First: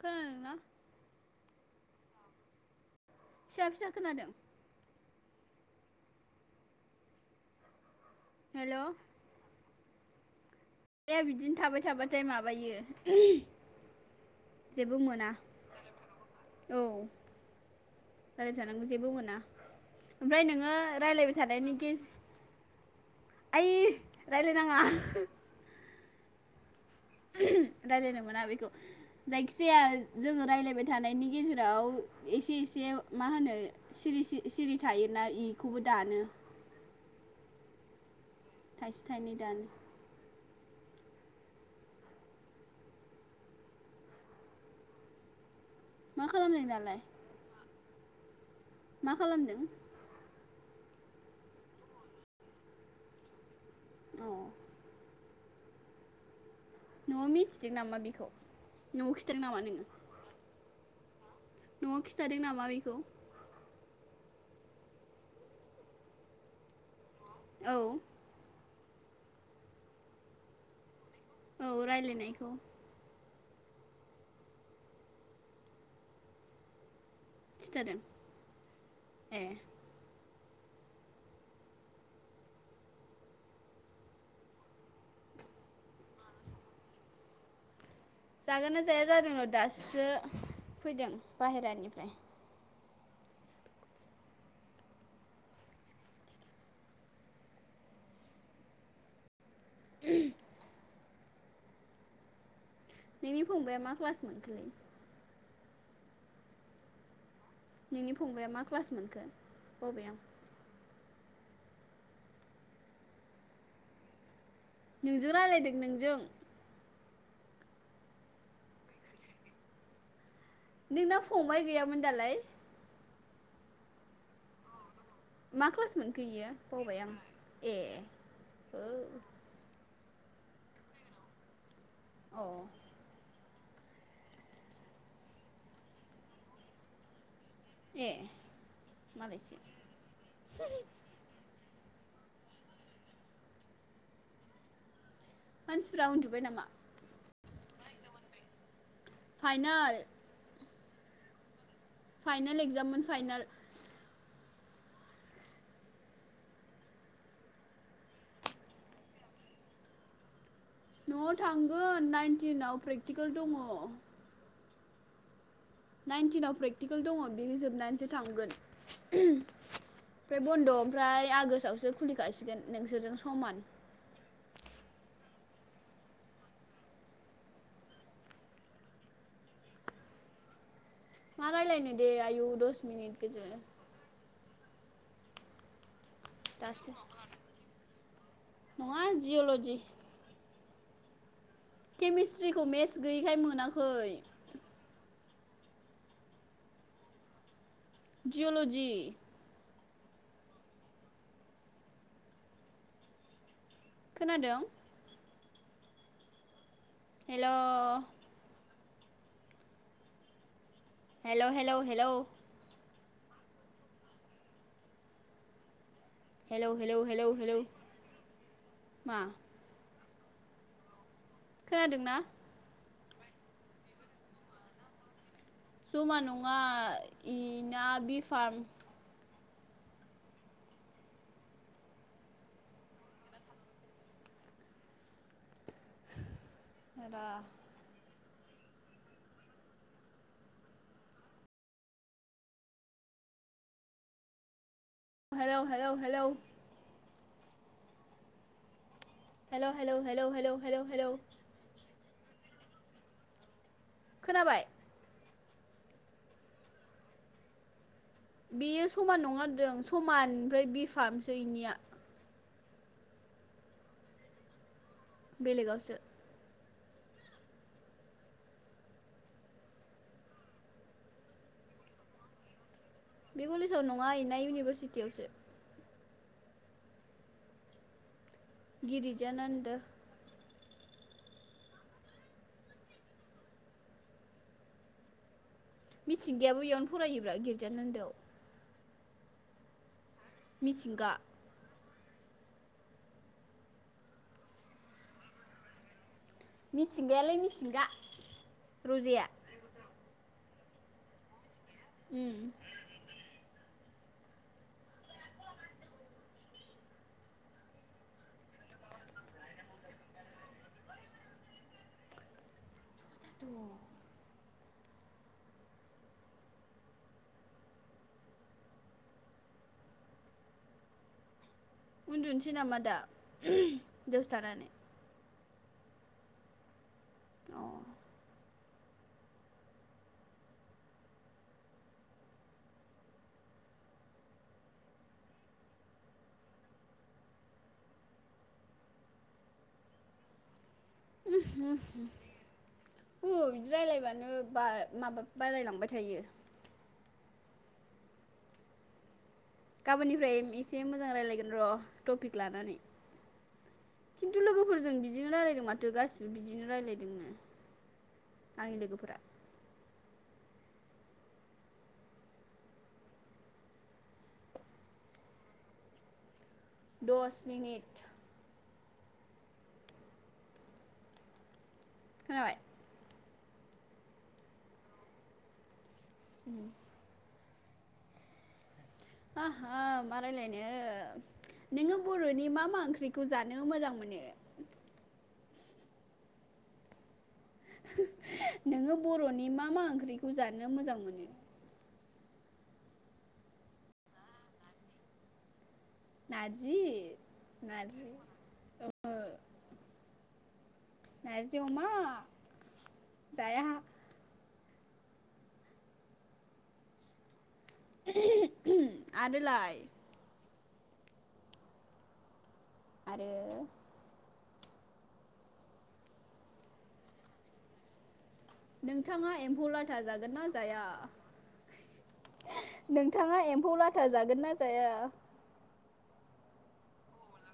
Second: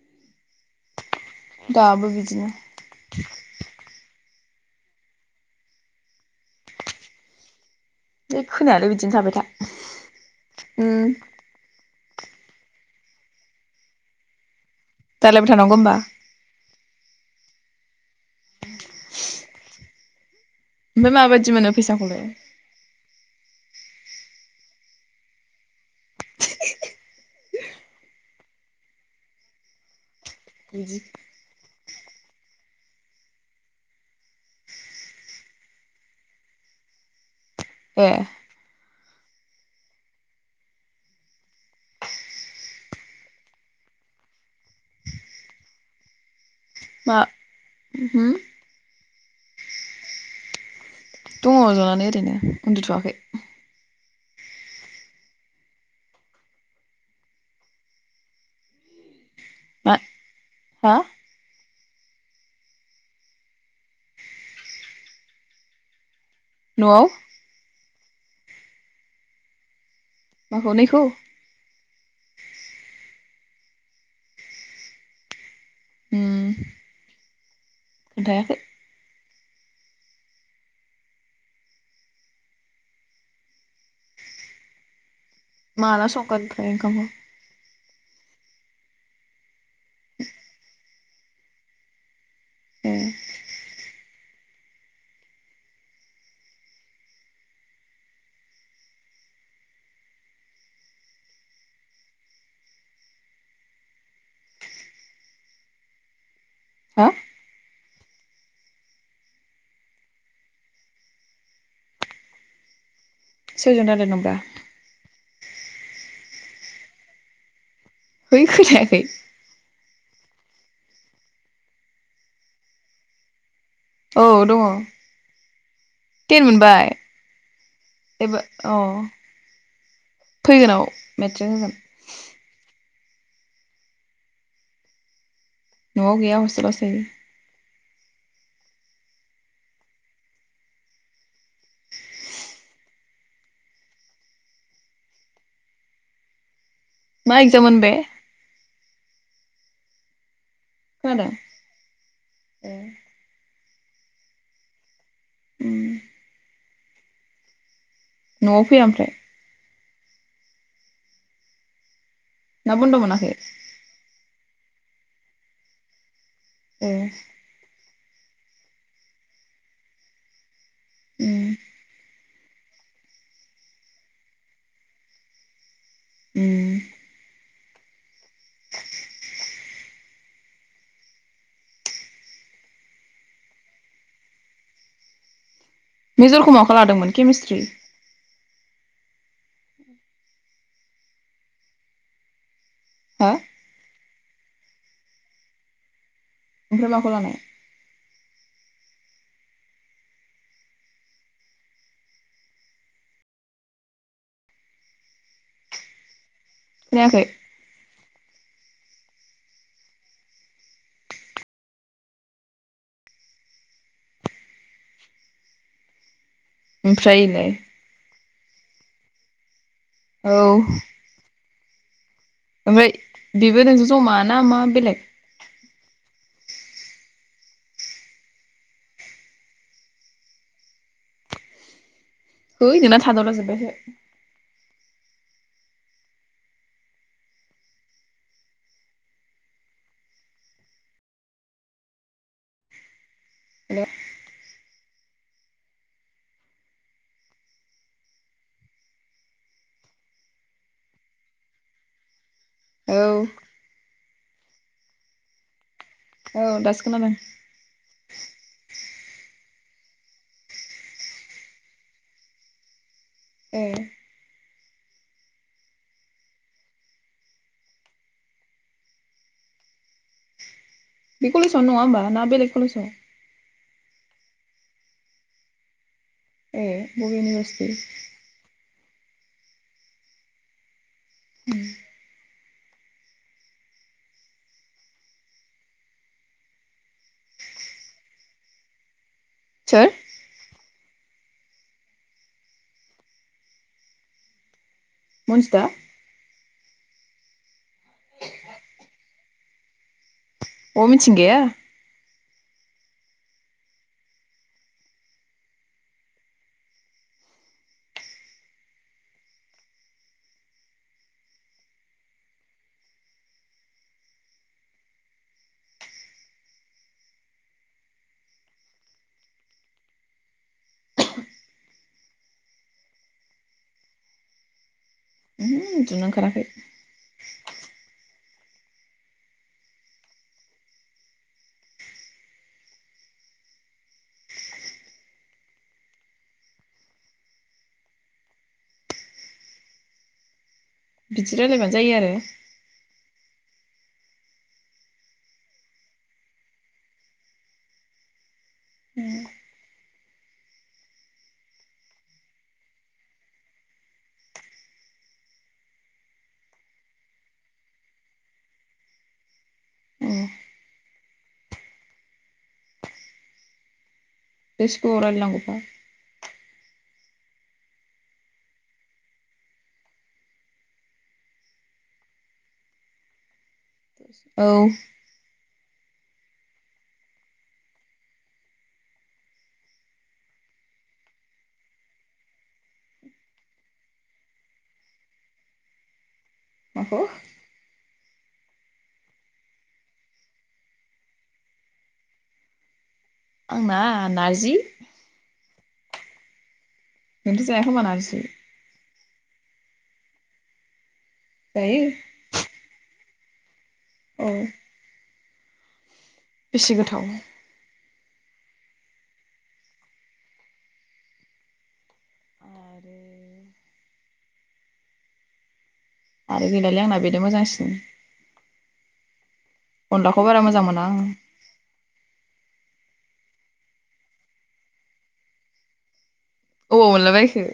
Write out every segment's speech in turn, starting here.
खोनादोंना? दाबो बिदिनो फिसा फिसा खोनादों। बे खोनायालाय बिदिनो थाबाय था उम दे बिदिनो थाबाय थाबा थाय माबायो! जेबो मोना दालायबाय थानांगौ होमबा औ। रायलायबाय थानांगौ जेबो मोना। ओमफ्राय नोङो ओमफ्राय रायज्लायबाय माबायदि मोनो थानायनि गे फैसाखौलाय आयै रायलायनाङा। रायज्लायनो मोना बेखौ जायखिजाया जोङो रायज्लायबाय बिदि थानायनि गेजेराव एसे एसे मा होनो सिरि सिरि थायोना इखौबो दानो। ए। थाइसे थाइनै दानो। मा खालामदों? दालाय मा? हो? मा खालामदों? दङ जनानै ओरैनो उन्दुथ'वाखै। अ। न'आव मिथिदों नामा बेखौ [unintelligible] नामा नोङो मा हा? न'आव खिन्थादों नामा बेखौ? न'आव औ। माखौ नैखौ औ रायलायनायखौ ओ। खिथादों खोनथायाखै। ए। माला संगोन ओमफ्राय ओंखामखौ? जागोन ना जाया जादोंल' दासो फैदों बाहेरानिफ्राय। ओ। [unintelligible] नोंनि फंबाया मा क्लास मोनखोलै? हो? नोंनि फंबाया मा क्लास मोनखो बबेयाव? सोरजों रायलायदोंब्रा? नोंजों रायज्लायदों नोंजों। है खोनायाखै। नोंना फंबाय गैयामोन दालाय? औ दङ। मा क्लास मोनखो टेन इयो मोनबाय बावबाय आं ए एबार अ औ। फैगोनाव मेट्रिक होगोन। औ। न'आव गैया हसटेलावसो थायो ए मालायसो [unintelligible] मानसिफ्रा उन्दुबाय नामा? मा एकजाम मोन बे? फाइनाल खोनादों? फाइनल ए एक्जाममोन फाइनाल उम न'आव फैया ओमफ्राय न'आव थांगोन नाइन ना टिनाव बन्द' मोनाखै प्रेक्टिकेल दङ नाइनटिनाव ए प्रेक्टिकेल दङ बेनि जोबनानैसो थांगोन [unintelligible] ओमफ्राय बन्द' ओमफ्राय उम आगष्टआवसो खुलिखासि गोन नोंसोरजों समान उम मा रायलायनो दे आयु दस मिनिट गोजोन मेजरखौ माखौ दासो लादोंमोन केमिस्ट्रि? नङा जिय'लजि केमेस्ट्रिखौ मेथ स हो गैयैखाय मोनाखै ओमफ्राय माखौ लानाय? जिअल'जि खोनादों? खोनायाखै hello hello hello hello hello hello ओमफ्राय हेलौ इलाय हेलौ मा? औ खोनादोंना? फ्राय बेबो नोंजों जमा ना मा बेलेग जमा नङा इना बि फार्म है नोंना थाद'ला जोबबाय सो रा hello hello hello hello hello hello hello hello hello hello औ खोनाबाय? औ दासो खोनादों बेयो समान नङादों समान ओमफ्राय बि फार्मसो इनिया ए बेलेगावसो बे कलेजावनो नङा होमबा ना बेलेग कलेजाव बे कलेजाव नङा इना इउनिभारसिटियावसो ए बबे इउनिभारसिटि गिरिजानन्द उम मिथिंगायाबो इयावनो फरायोब्रा गिर्जानोन्दोआव सोर मिथिंगा मनजिदा मिथिंगायालै मिथिंगा रजेया अ मिथिंगाया उम द' उन्दुनोसै नामा दा उहम दोसे थानानै उम उन्दुनो ओंखाराखै अ बिदि रायलायबानो जायो आरो अ बिदि रायलायबानो बा माबा बारायलांबाय थायो उम गाबोननिफ्राय एसे मोजां रायजलायगोन र' टपिक लानानै खिन्थु लोगोफोरजों बिदिनो रायलायदों माथो गासिबो बिदिनो रायजलायदोंनो आंनि लोगोफोरा अ बेसे गोबाव रायलाय नांगौबा दस मिनिट खोनाबाय औ उम आ हा मा रायलायनो नोङो बर'नि मा मा ओंख्रिखौ जानो मोजां मोनो माखौ नोङो बर'नि मा मा ओंख्रिखौ जानो मोजां मोनो आंना नारजि नारजि नोंथ'' जायाखोमा नारजि [inaudible] नारजि जायो अमा जाया औ बेसे गोथाव आरोलाय आरो आरो आरो गैलालाय आंना बेनो मोजांसिन नोंथाङा एम्फौ लाथा अनलाखौ जागोन बारा ना मोजां मोना जाया आं नोंथाङा एम्फौ लाथा जागोन ना जाया अबाव मोनला बायखो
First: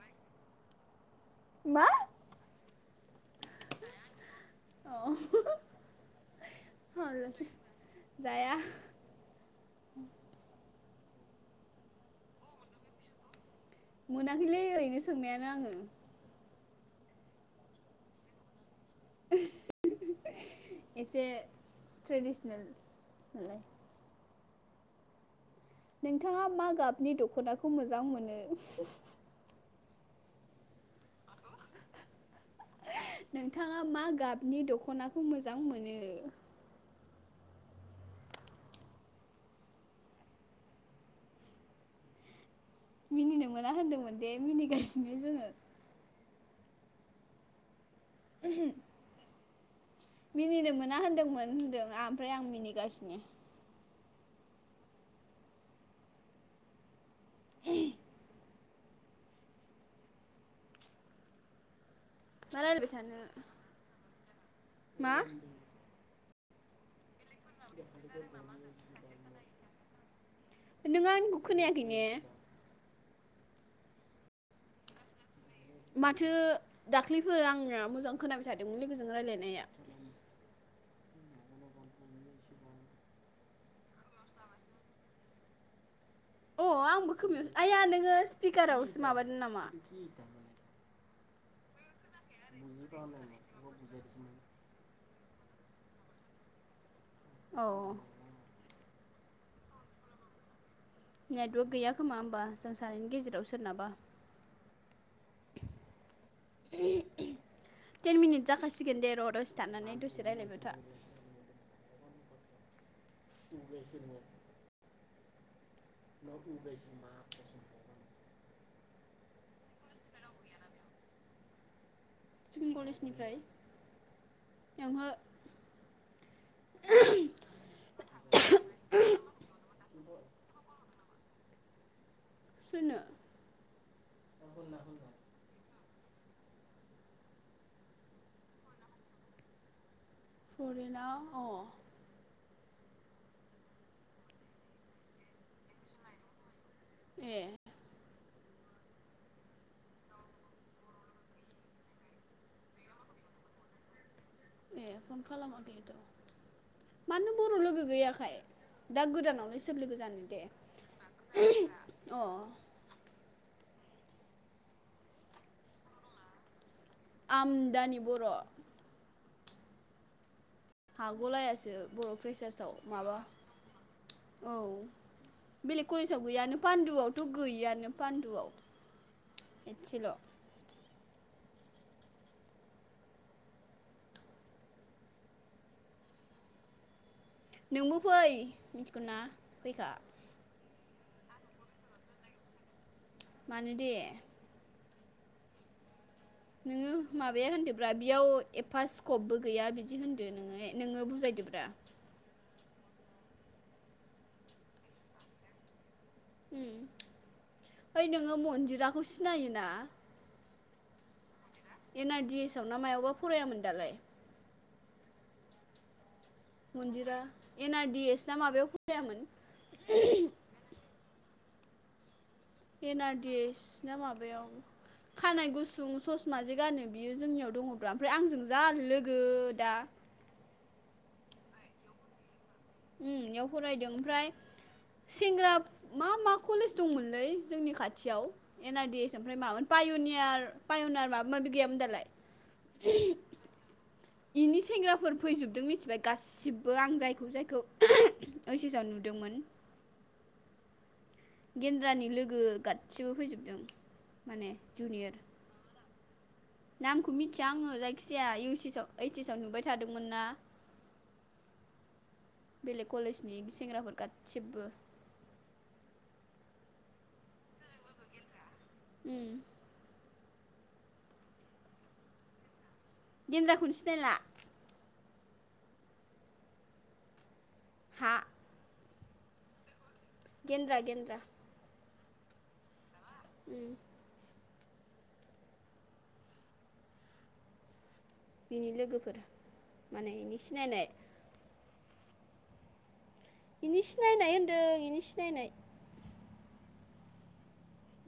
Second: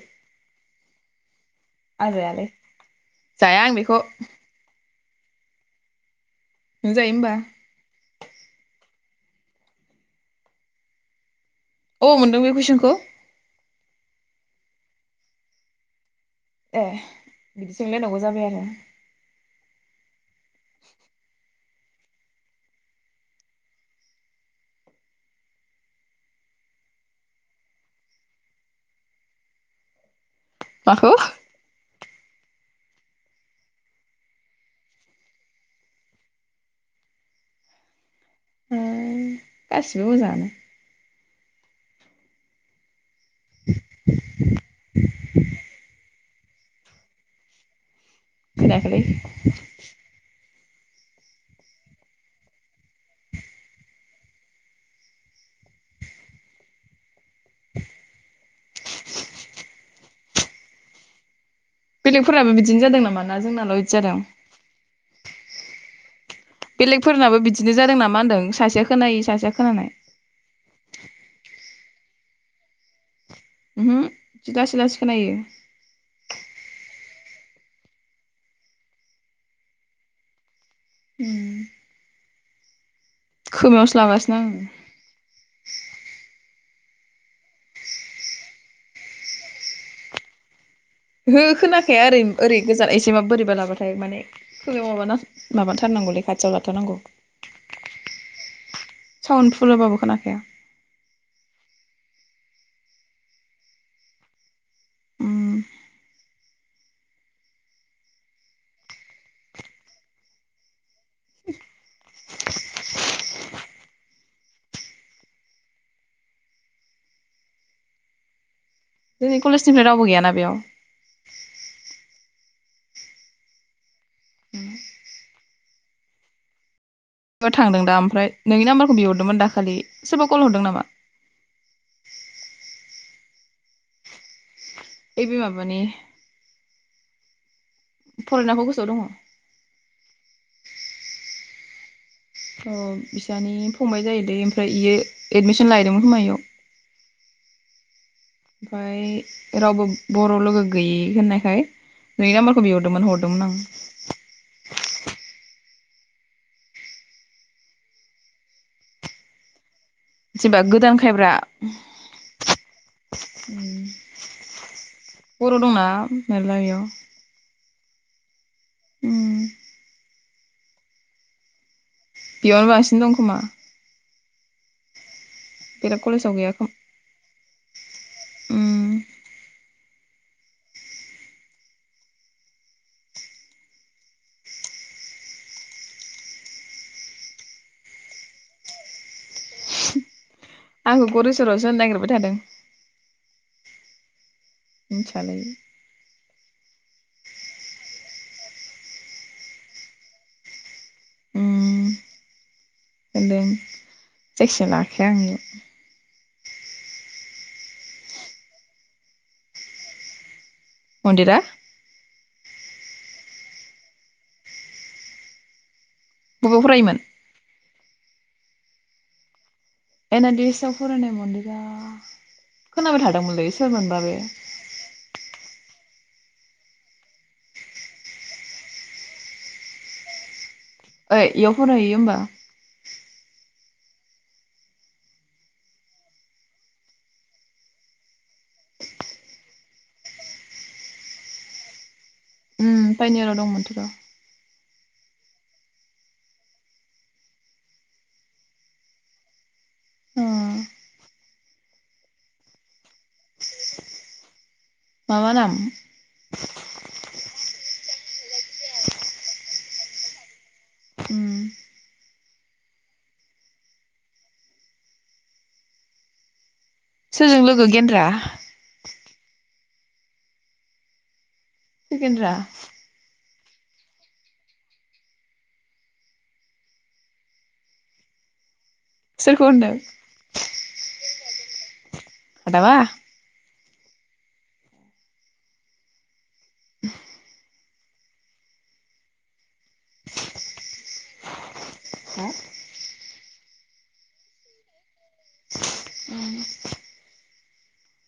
मा आं जायालै जाया आं बेखौ नों जायो अ होमबा जाया [unintelligible] अबाव मोनदों बे कुइसनखौ? मोनाखैलै ओरैनो सोंनायानो आङो ए बिदि सोंलायनांगौ जाबाय आरो [unintelligible] एसे ट्रेडिसनेल नोंथाङा मा गाबनि दख'नाखौ मोजां मोनो? माखौ? नोंथाङा मा गाबनि दख'नाखौ मोजां मोनो? गासिबो मोजाङानो मिनिनो मोना होनदोंमोन दे मिनिगासिनो जोङो खोनायाखैलै [inaudible] मिनिनो मोना होन्दोंमोन होनदों आं ओमफ्राय आं मिनिगासिनो [inaudible] बेलेगफोराबो मा बिदिनो रायलायबाय जादों थानो नामा ना जोंनाल' इदि जादों मा? बेलेग फोरनाबो बिदिनो जादों नामा होनदों सासेया खोनायै सासेया खोनानाय खैने उहु जि लासै लासै खोनायो माथो दाख्लैफोर आंना मोजां खोनाबाय थादोंमोन लोगोजों रायज्लायनाया उम खोमायावसो लागासिनो आङो अ आंबो खोमायावसो आइया नोङो स्पिकारावसो माबादों नाम ओहो खोना थारखाया ओरै ओरै गोजान एसे बाबो बोरैबा लाबाथाय माने खोमायाव माबाना माबाथारनांगौलै खाथियाव लाथारनांगौ औ सावन फुल होबाबो खोनाखाया नेटवर्क गैया खोमा होमबा जों सानैनि गेजेराव सोरनाबा उम टेन मिनिट जाखासिगोन दे र' दसे थानानै दसे रायलायबाय था [unintelligible] [unintelligible] जोंनि कलेजनिफ्राय रावबो गैयाना बेयाव? जोंनि कलेजनिफ्राय ओंहो सोरबा थांदों दा ओमफ्राय नोंनि नाम्बारखौ बिहरदोंमोन दाखालि सोरबा कल हरदों नामा? सोरनो? एबे माबानि फरानाखौ गोसोआव दङ? फरेनाव अ अ बिसानि फंबाय जायो दैे ओमफ्राय बियो एडमिसन लाहैदोंमोन खोमा इयाव। ए। ओमफाय रावबो बर' लोगो गैयि होननायखाय नोंनि नाम्बारखौ बिहरदोंमोन हरदोंमोन आं। ए फन खालामाखैथ' मानो बर' लोगो गैयाखाय दा गोदानावलाय सोर लोगो जानो दे जेनेबा गोदान खायब्रा। अ बर' दंना मेर्ला बे आमदानि बर'। उम हागलायासो बर' बेयावनो फ्रेसार्सआव बांसिन दं माबा खोमा? औ। बेलेग कलेजाव गैयानो पान्दुआवथ' गैय गैयानो पान्दुआव। उम मोनसेल' नोंबो फै मिथिगौ ना फैखा। आंखौ गरेस्वराव होनो नागिरबाय थादों। मानो दे? मिनथिया लै? नोङो माबाया होनदोब्रा बियाव एफा स्कपबो गैया बिदि होनदो नोङो नोङो उम बुजायदोब्रा। होनदों जायखिया लाखाया आङो इयाव। उम। ओइ नोङो मन्दिराखौ सिनायोना? मन्दिरा? एन आ डि एस आव ना मायावबा फरायामोन दालाय। बबाव फरायोमोन मनदिरा एन आ दि एस दा माबायाव फ [unintelligible] रायामोन एन आ दि एसआव फरायनाय मनदिरा एन आ डि एस ना माबायाव खानाय गुसुं गुसुं ससमा जे गानो बियो जोंनियाव दङब्रा ओमफ्राय आंजों जा लोगो दा ओइ इयाव फरायहैयो होमबा। उम इयाव फरायदों ओमफ्राय सेंग्रा मा मा कलेज दंमोनलै जोंनि खाथियाव एन आ डि एस ओमफ्राय मामोन पायनियार पायनियार माबा माबि गैयामोन दालाय। उम पायनियार आव दंमोनथ' र'। इनि सेंग्राफोर फैजोबदों मिथिबाय गासिबो आं जायखौ जायखौ ओइस एस आव नुदोंमोन। अ' गेन्द्रानि लोगो गासिबो फैजोबदों माने मा जुनियर मा नाम? [inaudible] नामखौ मिथिया आङो जायखिजाया इउ सिस आव ओइस एस आव नुबाय थादोंमोन ना उम। बेलेग कलेजनि सेंग्राफोर गासिबो सोरजों लोगो गेन्द्रा उम सोर गेनद्रा? गेन्द्राखौनो सिनायला हा सोरखौ होनदों? गेद्रा गेद्रा। हादाबा [inaudible] बिनि लोगोफोर। माने इनि सिनायनाय हा इनि सिनायनाय होन्दों इनि सि नायनाय उम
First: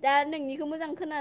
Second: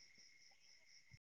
दा नोंनिखौ मोजां खोना